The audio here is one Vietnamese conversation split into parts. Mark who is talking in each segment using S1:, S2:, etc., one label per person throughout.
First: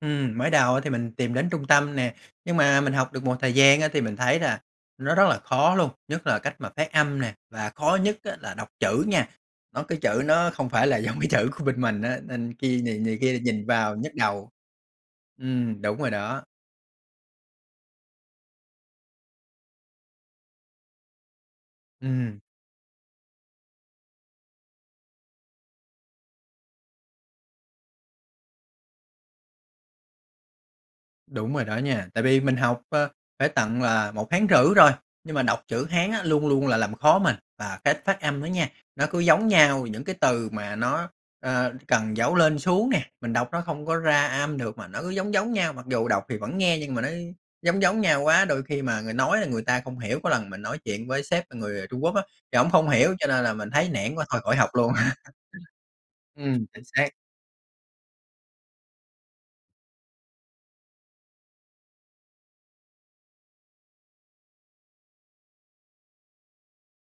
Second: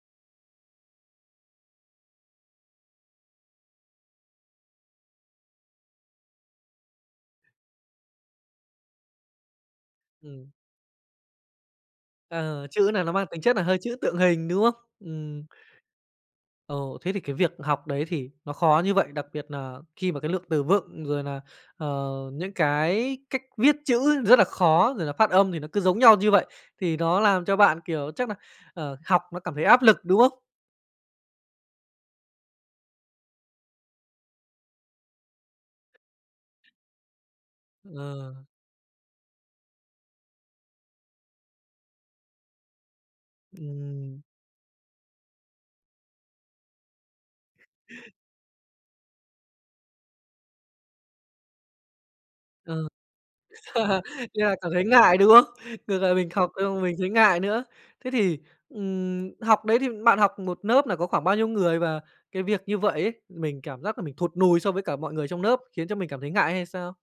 S1: Ừm, mới đầu á thì mình tìm đến trung tâm nè. Nhưng mà mình học được một thời gian á, thì mình thấy là nó rất là khó luôn. Nhất là cách mà phát âm nè, và khó nhất á là đọc chữ nha. Nó cái chữ
S2: Ừm.
S1: nó không phải là giống cái chữ của bên mình á, nên
S2: Ờ,
S1: khi
S2: chữ
S1: này
S2: nà nó
S1: này
S2: mang
S1: kia
S2: tính chất nà
S1: nhìn
S2: hơi
S1: vào
S2: chữ
S1: nhức
S2: tượng hình,
S1: đầu.
S2: đúng không? Ừm.
S1: Ừm, đúng rồi đó.
S2: Ồ, thế thì cái việc học đấy thì nó khó như vậy, đặc biệt nà khi mà cái lượng từ vựng, rồi nà, ờ,
S1: Ừm.
S2: những cái cách viết chữ rất là khó, rồi là phát âm thì nó cứ giống nhau như vậy, thì nó làm cho bạn, kiểu, chắc nà, ờ, học nó cảm thấy áp lực, đúng không?
S1: Đúng rồi đó nha. Tại vì mình học, ờ, phải tận là 1,5 tháng rồi, nhưng mà đọc chữ Hán á, luôn luôn là làm khó mình. Và cái phát
S2: Ờ.
S1: âm á nha, nó cứ giống nhau những cái từ mà nó, ờ, cần dấu lên xuống nè, mình đọc nó hông có
S2: Ừm.
S1: ra âm được mà nó cứ giống giống nhau. Mặc dù đọc thì vẫn nghe, nhưng mà nó giống giống nhau quá, đôi khi mà người nói là người ta không hiểu. Có lần mình nói chuyện với sếp là người Trung Quốc á, thì ổng
S2: Ờ.
S1: không hiểu, cho nên là mình thấy nản quá,
S2: Như
S1: thôi
S2: nà
S1: khỏi học
S2: cảm thấy
S1: luôn.
S2: ngại, đúng không? Ngược lại mình học
S1: Ừm,
S2: xong
S1: chính
S2: mình
S1: xác.
S2: thấy ngại nữa. Thế thì, ừm, học đấy thì bạn học một lớp là có khoảng bao nhiêu người? Và cái việc như vậy ấy, mình cảm giác nà mình thụt nùi so với cả mọi người trong lớp khiến cho mình cảm thấy ngại hay sao?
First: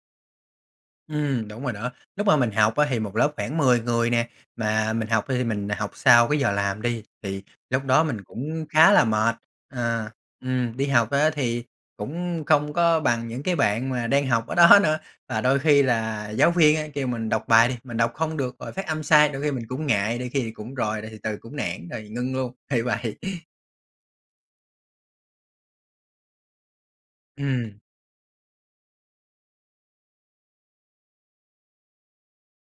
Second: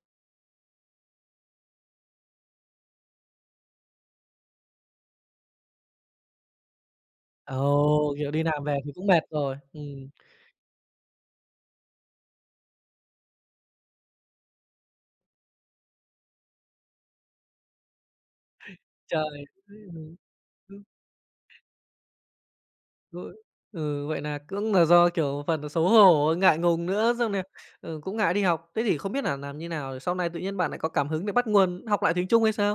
S1: Ừm, đúng rồi đó. Lúc mà mình học á, thì một lớp khoảng 10 người nè, mà mình học thì mình học sau cái giờ làm đi, thì lúc đó
S2: Ồ,
S1: mình
S2: kiểu đi làm
S1: cũng
S2: về thì
S1: khá là
S2: cũng mệt
S1: mệt.
S2: rồi, ừm.
S1: Ờ, ừm, đi học á thì cũng không có bằng những cái bạn mà đang học ở đó nữa. Và đôi khi là giáo viên á kêu mình đọc bài đi, mình đọc không được rồi phát âm sai, đôi
S2: Trời!
S1: khi mình cũng ngại, đôi khi cũng
S2: [unintelligible]
S1: rồi đ thì từ cũng nản rồi ngưng luôn, thì vậy.
S2: Ô. Ừ, vậy nà cũng nà do, kiểu, phần nà xấu hổ, ngại ngùng nữa, xong nà,
S1: Ừm.
S2: ờ, cũng ngại đi học. Thế thì không biết nà làm như nào, sau này tự nhiên bạn nại có cảm hứng để bắt nguồn học lại tiếng Trung hay sao?